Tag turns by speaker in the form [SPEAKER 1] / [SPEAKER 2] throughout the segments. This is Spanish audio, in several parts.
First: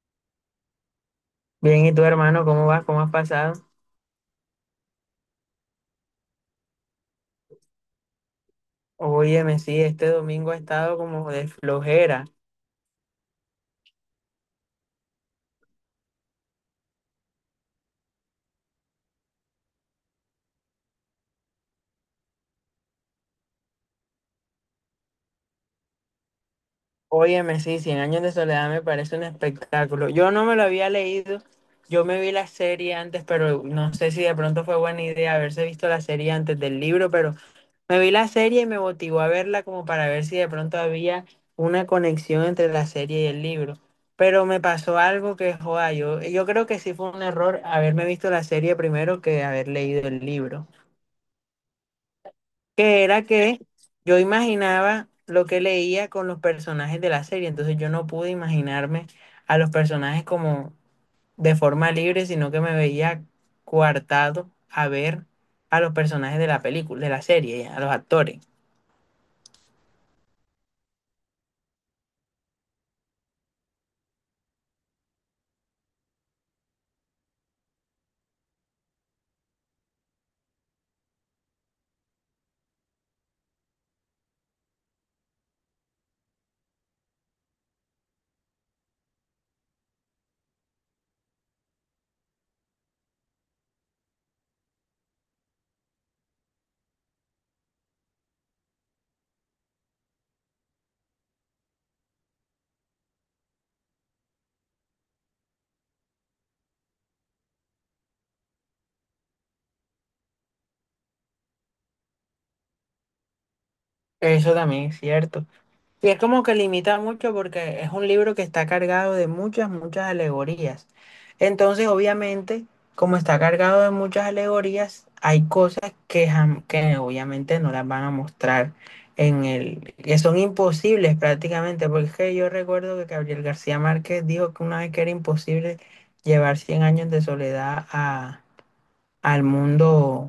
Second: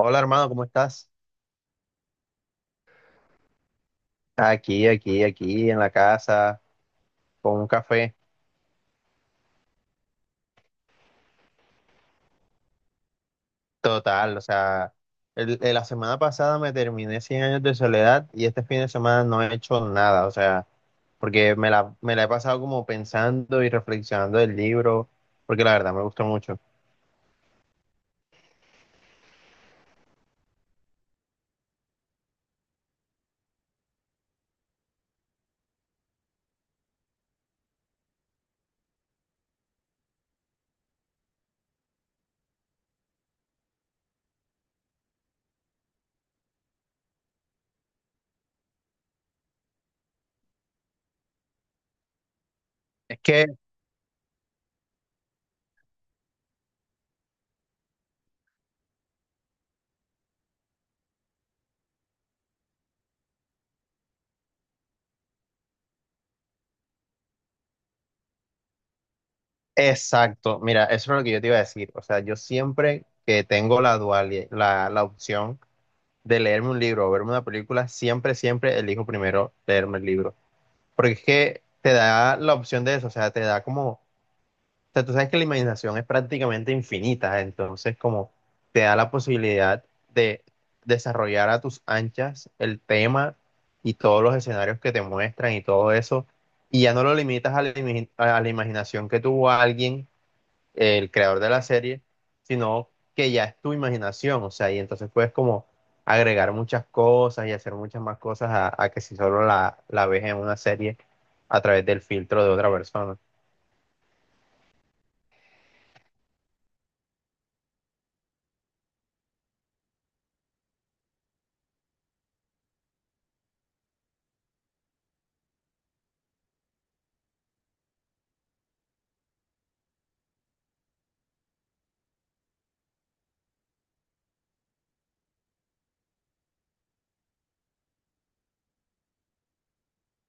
[SPEAKER 1] Hola hermano, ¿cómo estás?
[SPEAKER 2] Bien, ¿y tú, hermano, cómo vas? ¿Cómo has pasado?
[SPEAKER 1] Aquí en la casa, con un café.
[SPEAKER 2] Óyeme, sí, este domingo ha estado como de flojera.
[SPEAKER 1] Total, o sea, la semana pasada me terminé Cien años de soledad y este fin de semana no he hecho nada, o sea, porque me la he pasado como pensando y reflexionando del libro, porque la verdad me gustó mucho.
[SPEAKER 2] Óyeme, sí, Cien años de soledad me parece un espectáculo. Yo no me lo había leído, yo me vi la serie antes, pero no sé si de pronto fue buena idea haberse visto la serie antes del libro, pero me vi la serie y me motivó a verla como para ver si de pronto había una conexión entre la serie y el libro. Pero me pasó algo que, joda, yo creo que sí fue un error haberme visto la serie primero que haber leído el libro, que
[SPEAKER 1] Es
[SPEAKER 2] era
[SPEAKER 1] que,
[SPEAKER 2] que yo imaginaba lo que leía con los personajes de la serie. Entonces yo no pude imaginarme a los personajes como de forma libre, sino que me veía coartado a ver a los personajes de la película, de la serie, a los actores.
[SPEAKER 1] exacto, mira, eso es lo que yo te iba a decir, o sea, yo siempre que tengo la dualidad, la opción de leerme un libro o verme una película, siempre, siempre elijo primero leerme el libro. Porque es que te da la opción de eso, o sea, te da como, o sea, tú sabes que la imaginación es prácticamente infinita, entonces como te da la posibilidad de desarrollar a tus anchas el tema y todos los escenarios que te muestran y todo eso, y ya no lo limitas a a la imaginación que tuvo alguien, el creador de la serie, sino que ya es tu imaginación, o sea, y entonces puedes como agregar muchas cosas y hacer muchas más cosas a que si solo la ves en una serie a través del filtro de otra persona.
[SPEAKER 2] Eso también es cierto. Y es como que limita mucho porque es un libro que está cargado de muchas, muchas alegorías. Entonces, obviamente, como está cargado de muchas alegorías, hay cosas que, que obviamente no las van a mostrar en el, que son imposibles prácticamente, porque es que yo recuerdo que Gabriel García Márquez dijo que una vez que era imposible llevar cien años de soledad a, al mundo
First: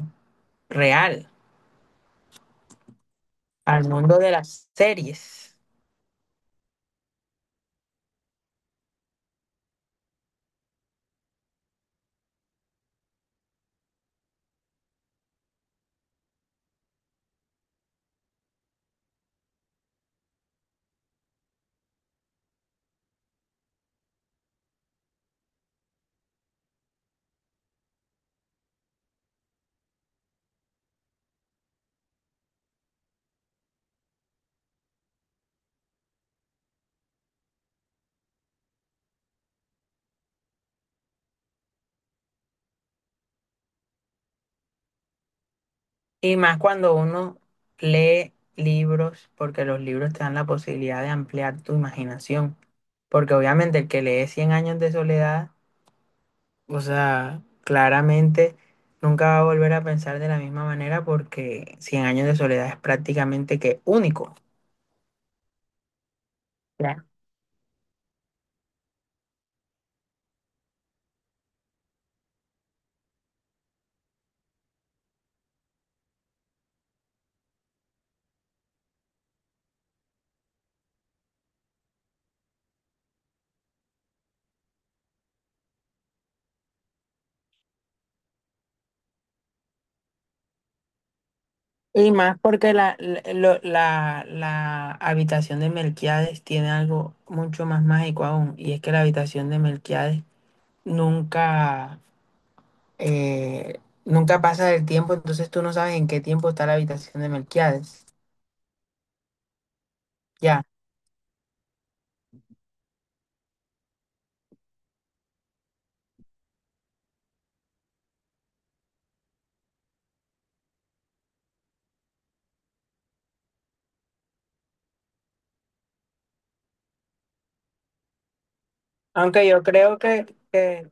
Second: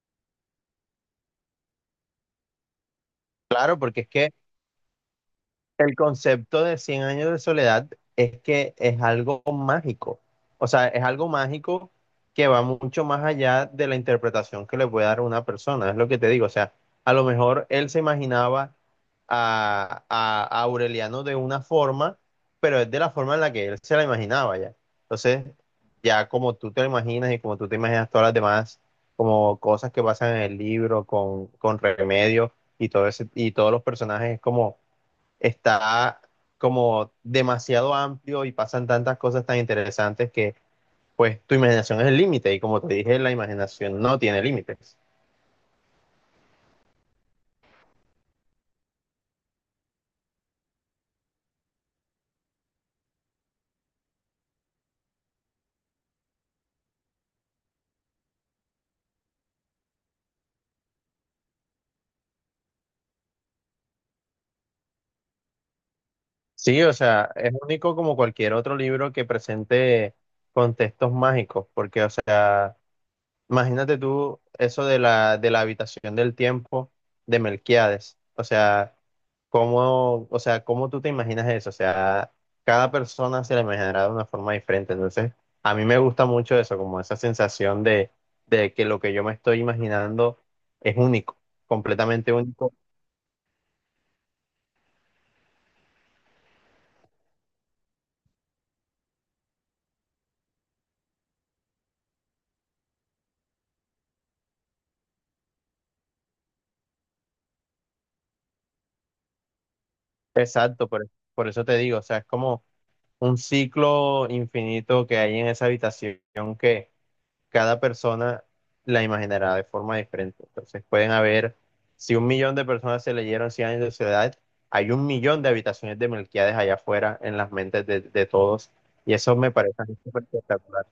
[SPEAKER 2] real,
[SPEAKER 1] Claro,
[SPEAKER 2] al
[SPEAKER 1] porque es
[SPEAKER 2] mundo
[SPEAKER 1] que
[SPEAKER 2] de las series.
[SPEAKER 1] el concepto de Cien años de soledad es que es algo mágico, o sea, es algo mágico que va mucho más allá de la interpretación que le puede dar una persona, es lo que te digo, o sea, a lo mejor él se imaginaba a Aureliano de una forma, pero es de la forma en la que él se la imaginaba ya. Entonces, ya como tú te lo imaginas y como tú te imaginas todas las demás, como cosas que pasan en el libro con Remedio y todo ese, y todos los personajes, es como está como demasiado amplio y pasan tantas cosas tan interesantes que pues tu imaginación es el límite y como te dije, la imaginación no tiene límites.
[SPEAKER 2] Y más cuando uno lee libros, porque los libros te dan la posibilidad de ampliar tu imaginación. Porque obviamente el que lee cien años de soledad, o sea, claramente nunca va a volver a pensar de la misma manera porque cien años de soledad es prácticamente que único.
[SPEAKER 1] Sí, o
[SPEAKER 2] Claro.
[SPEAKER 1] sea, es único como cualquier otro libro que presente contextos mágicos, porque o sea, imagínate tú eso de de la habitación del tiempo de Melquíades. O sea, cómo tú te imaginas eso? O sea, cada persona se la imaginará de una forma diferente. Entonces, a mí me gusta mucho eso, como esa sensación de que lo que yo me estoy imaginando es único,
[SPEAKER 2] Y
[SPEAKER 1] completamente
[SPEAKER 2] más
[SPEAKER 1] único.
[SPEAKER 2] porque la habitación de Melquiades tiene algo mucho más mágico aún, y es que la habitación de Melquiades nunca eh, nunca pasa el tiempo, entonces tú no sabes en qué tiempo está la habitación de Melquiades. Ya.
[SPEAKER 1] Exacto, por eso te digo, o sea, es como un ciclo infinito que hay en esa habitación que cada persona la imaginará de forma diferente. Entonces pueden haber, si un millón de personas se leyeron Cien años de soledad, hay un millón de habitaciones de Melquíades allá afuera en las mentes de todos. Y eso
[SPEAKER 2] Aunque
[SPEAKER 1] me
[SPEAKER 2] yo
[SPEAKER 1] parece a mí
[SPEAKER 2] creo
[SPEAKER 1] súper
[SPEAKER 2] que,
[SPEAKER 1] espectacular.
[SPEAKER 2] que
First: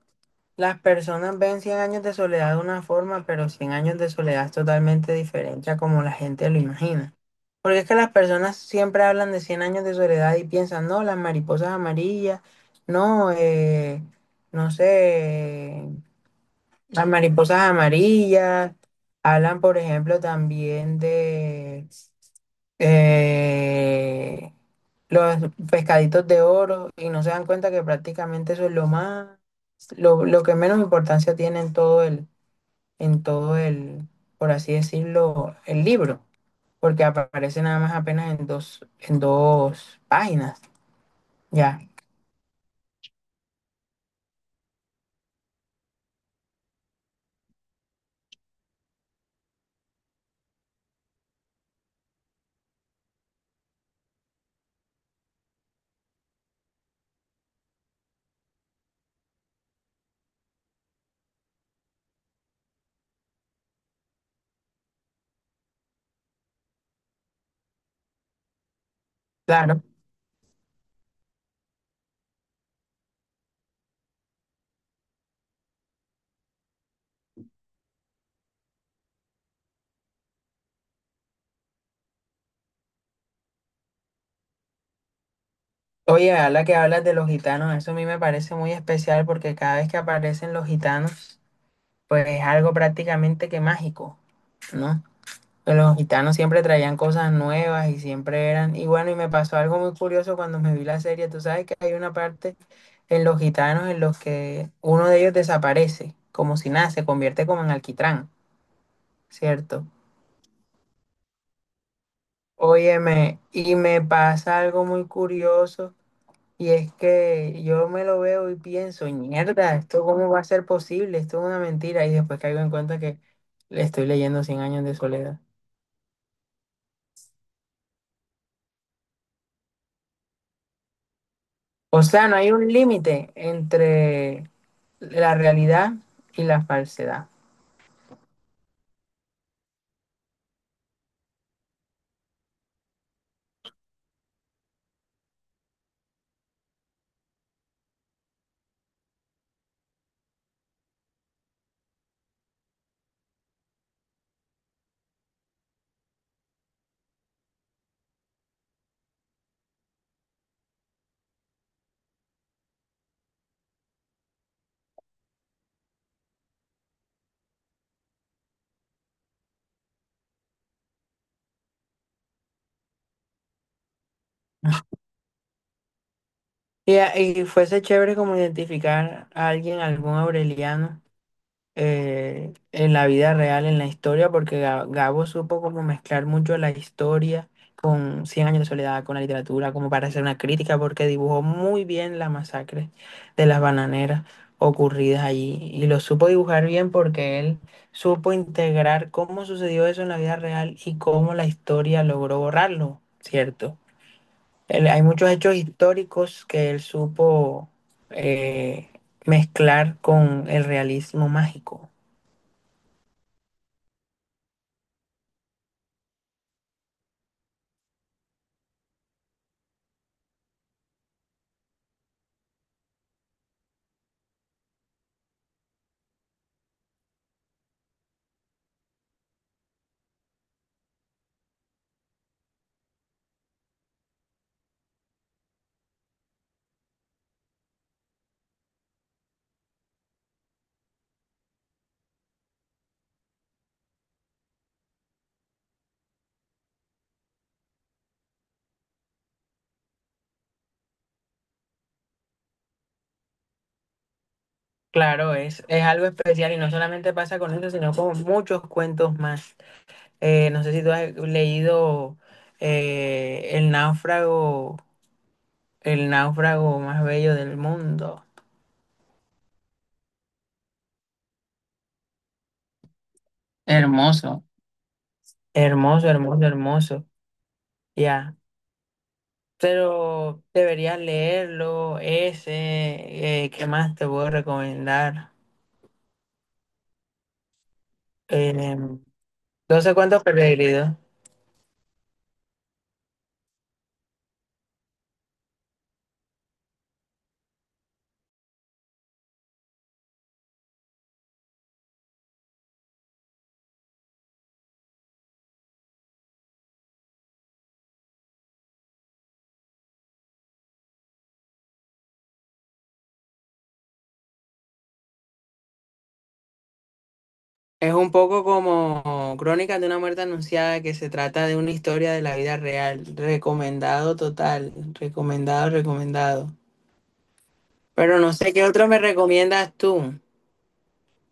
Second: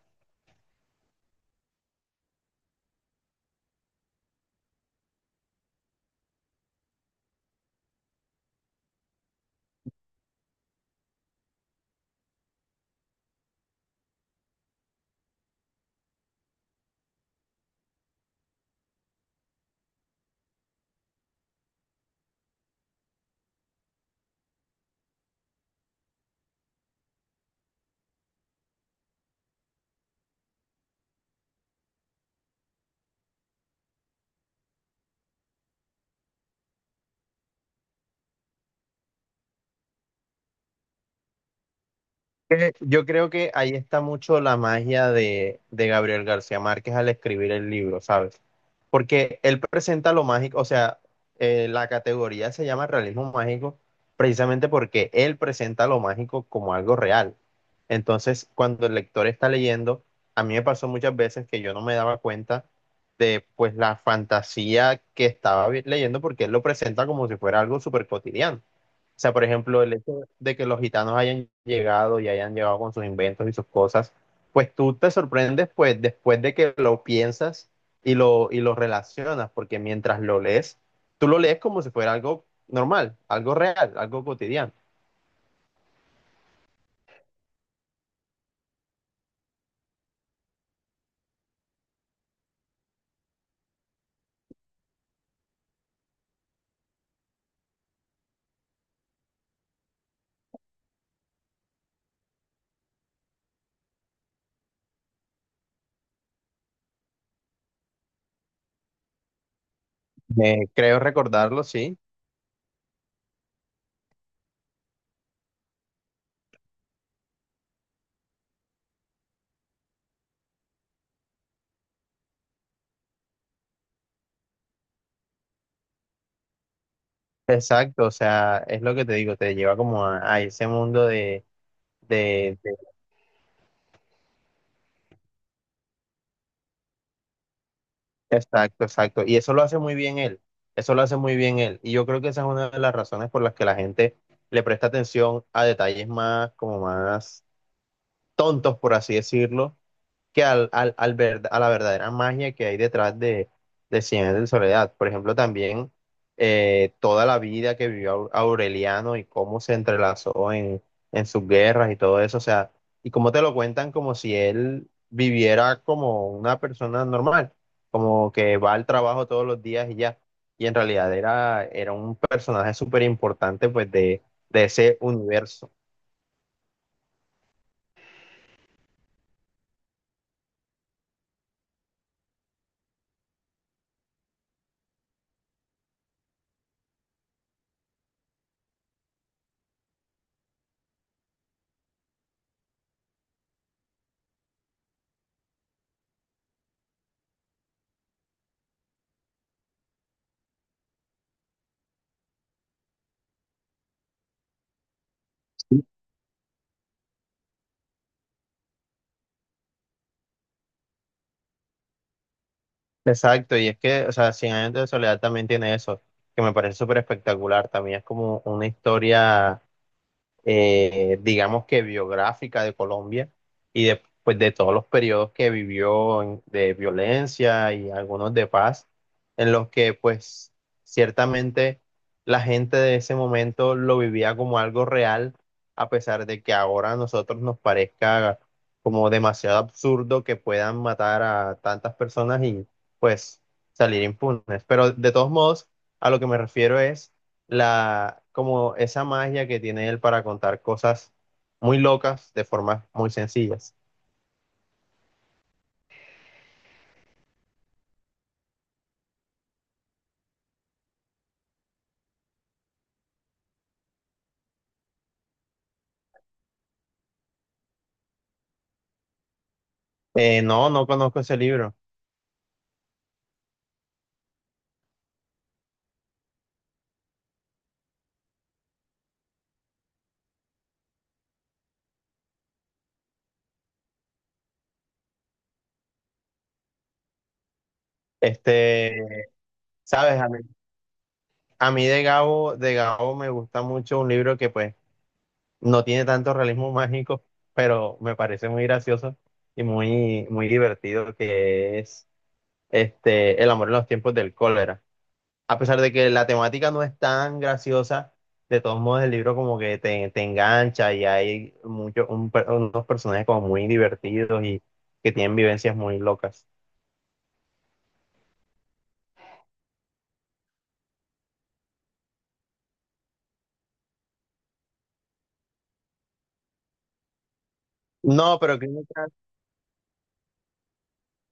[SPEAKER 2] las personas ven cien años de soledad de una forma, pero cien años de soledad es totalmente diferente a como la gente lo imagina. Porque es que las personas siempre hablan de cien años de soledad y piensan, no, las mariposas amarillas, no, no sé. Las mariposas amarillas, hablan, por ejemplo, también de eh, los pescaditos de oro y no se dan cuenta que prácticamente eso es lo más, lo que menos importancia tiene en todo el, por así decirlo, el libro, porque aparece nada más apenas en dos páginas, ya,
[SPEAKER 1] Que yo creo que ahí está mucho la magia de Gabriel García Márquez al escribir el libro, ¿sabes? Porque él presenta lo mágico, o sea, la categoría se llama realismo mágico precisamente porque él presenta lo mágico como algo real. Entonces, cuando el lector está leyendo, a mí me pasó muchas veces que yo no me daba cuenta de pues la fantasía que estaba leyendo porque él lo presenta como si fuera algo súper cotidiano. O sea, por ejemplo,
[SPEAKER 2] claro.
[SPEAKER 1] el hecho de que los gitanos hayan llegado y hayan llegado con sus inventos y sus cosas, pues tú te sorprendes pues después de que lo piensas y lo relacionas, porque mientras lo lees, tú lo lees como si fuera algo normal, algo real, algo cotidiano.
[SPEAKER 2] Oye, a la que hablas de los gitanos, eso a mí me parece muy especial porque cada vez que aparecen los gitanos, pues es algo prácticamente que mágico, ¿no? Los gitanos siempre traían cosas nuevas y siempre eran, y bueno, y me pasó algo muy curioso cuando me vi la serie. Tú sabes que hay una parte en los gitanos en los que uno de ellos desaparece, como si nada, se convierte como en alquitrán, ¿cierto?
[SPEAKER 1] Creo recordarlo, sí.
[SPEAKER 2] Óyeme, y me pasa algo muy curioso, y es que yo me lo veo y pienso, mierda, ¿esto cómo va a ser posible? Esto es una mentira, y después caigo en cuenta que le estoy leyendo Cien años de soledad.
[SPEAKER 1] Exacto, o sea, es lo que te digo, te lleva como a ese mundo de.
[SPEAKER 2] O sea, no hay un límite entre la realidad y la falsedad.
[SPEAKER 1] Exacto, exacto. Y eso lo hace muy bien él. Eso lo hace muy bien él. Y yo creo que esa es una de las razones por las que la gente le presta atención a detalles más, como más tontos, por así decirlo, que a la verdadera magia que hay detrás de Cien años de soledad. Por ejemplo, también toda la vida que vivió Aureliano y cómo se entrelazó en sus guerras y todo eso, o sea, y cómo te lo cuentan como si él viviera como una persona normal, como que va al trabajo todos los días y ya. Y en realidad era un personaje súper importante pues de ese universo.
[SPEAKER 2] Y fuese chévere como identificar a alguien, algún aureliano, en la vida real, en la historia, porque Gabo supo como mezclar mucho la historia con Cien años de soledad, con la literatura, como para hacer una crítica, porque dibujó muy bien la masacre de las bananeras ocurridas allí. Y lo supo dibujar bien porque él supo integrar cómo sucedió eso en la vida real y cómo la historia logró borrarlo, ¿cierto? Hay muchos hechos históricos que él supo eh, mezclar con el realismo mágico.
[SPEAKER 1] Exacto, y es que, o sea, Cien años de soledad también tiene eso, que me parece súper espectacular, también es como una historia digamos que biográfica de Colombia y después de todos los periodos que vivió de violencia y algunos de paz, en los que pues ciertamente la gente de ese momento lo vivía como algo real, a pesar de que ahora a nosotros nos parezca como demasiado absurdo que puedan matar a tantas personas y pues salir impunes. Pero de todos modos, a lo que me refiero es la, como esa magia que tiene él para contar cosas muy locas de formas muy sencillas.
[SPEAKER 2] Claro, es algo especial y no solamente pasa con eso, sino con muchos cuentos más. No sé si tú has leído eh, El náufrago, El náufrago más bello del mundo.
[SPEAKER 1] No, no conozco ese libro.
[SPEAKER 2] Hermoso. Hermoso, hermoso, hermoso. Ya. Pero deberías leerlo, ese, ¿qué más te puedo recomendar? Eh,
[SPEAKER 1] Este,
[SPEAKER 2] 12
[SPEAKER 1] sabes,
[SPEAKER 2] cuentos perdidos.
[SPEAKER 1] a mí de Gabo me gusta mucho un libro que pues no tiene tanto realismo mágico, pero me parece muy gracioso y muy, muy divertido, que es este, El amor en los tiempos del cólera. A pesar de que la temática no es tan graciosa, de todos modos el libro como que te engancha y hay muchos unos personajes como muy divertidos y que tienen vivencias muy locas.
[SPEAKER 2] Es un poco como Crónicas de una muerte anunciada que se trata de una historia de la vida real. Recomendado total, recomendado, recomendado. Pero no
[SPEAKER 1] No,
[SPEAKER 2] sé
[SPEAKER 1] pero
[SPEAKER 2] qué otro me recomiendas tú.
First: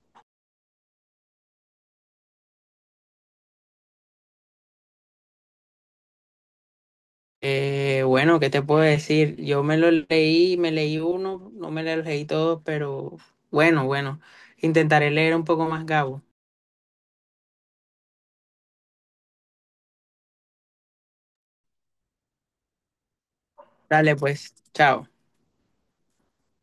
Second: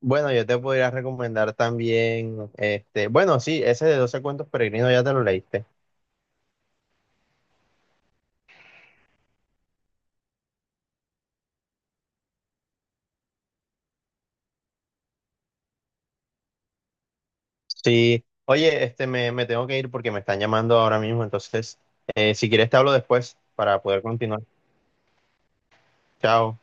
[SPEAKER 1] bueno, yo te podría recomendar también, este, bueno, sí, ese de Doce cuentos peregrinos ya te lo leíste.
[SPEAKER 2] Bueno, ¿qué te puedo decir? Yo me lo leí, me leí uno, no me lo leí todo, pero bueno, bueno, intentaré leer un poco más, Gabo.
[SPEAKER 1] Sí, oye, este, me tengo que ir porque me están llamando ahora mismo, entonces, si quieres te hablo después para poder
[SPEAKER 2] Dale,
[SPEAKER 1] continuar.
[SPEAKER 2] pues, chao.
[SPEAKER 1] Chao.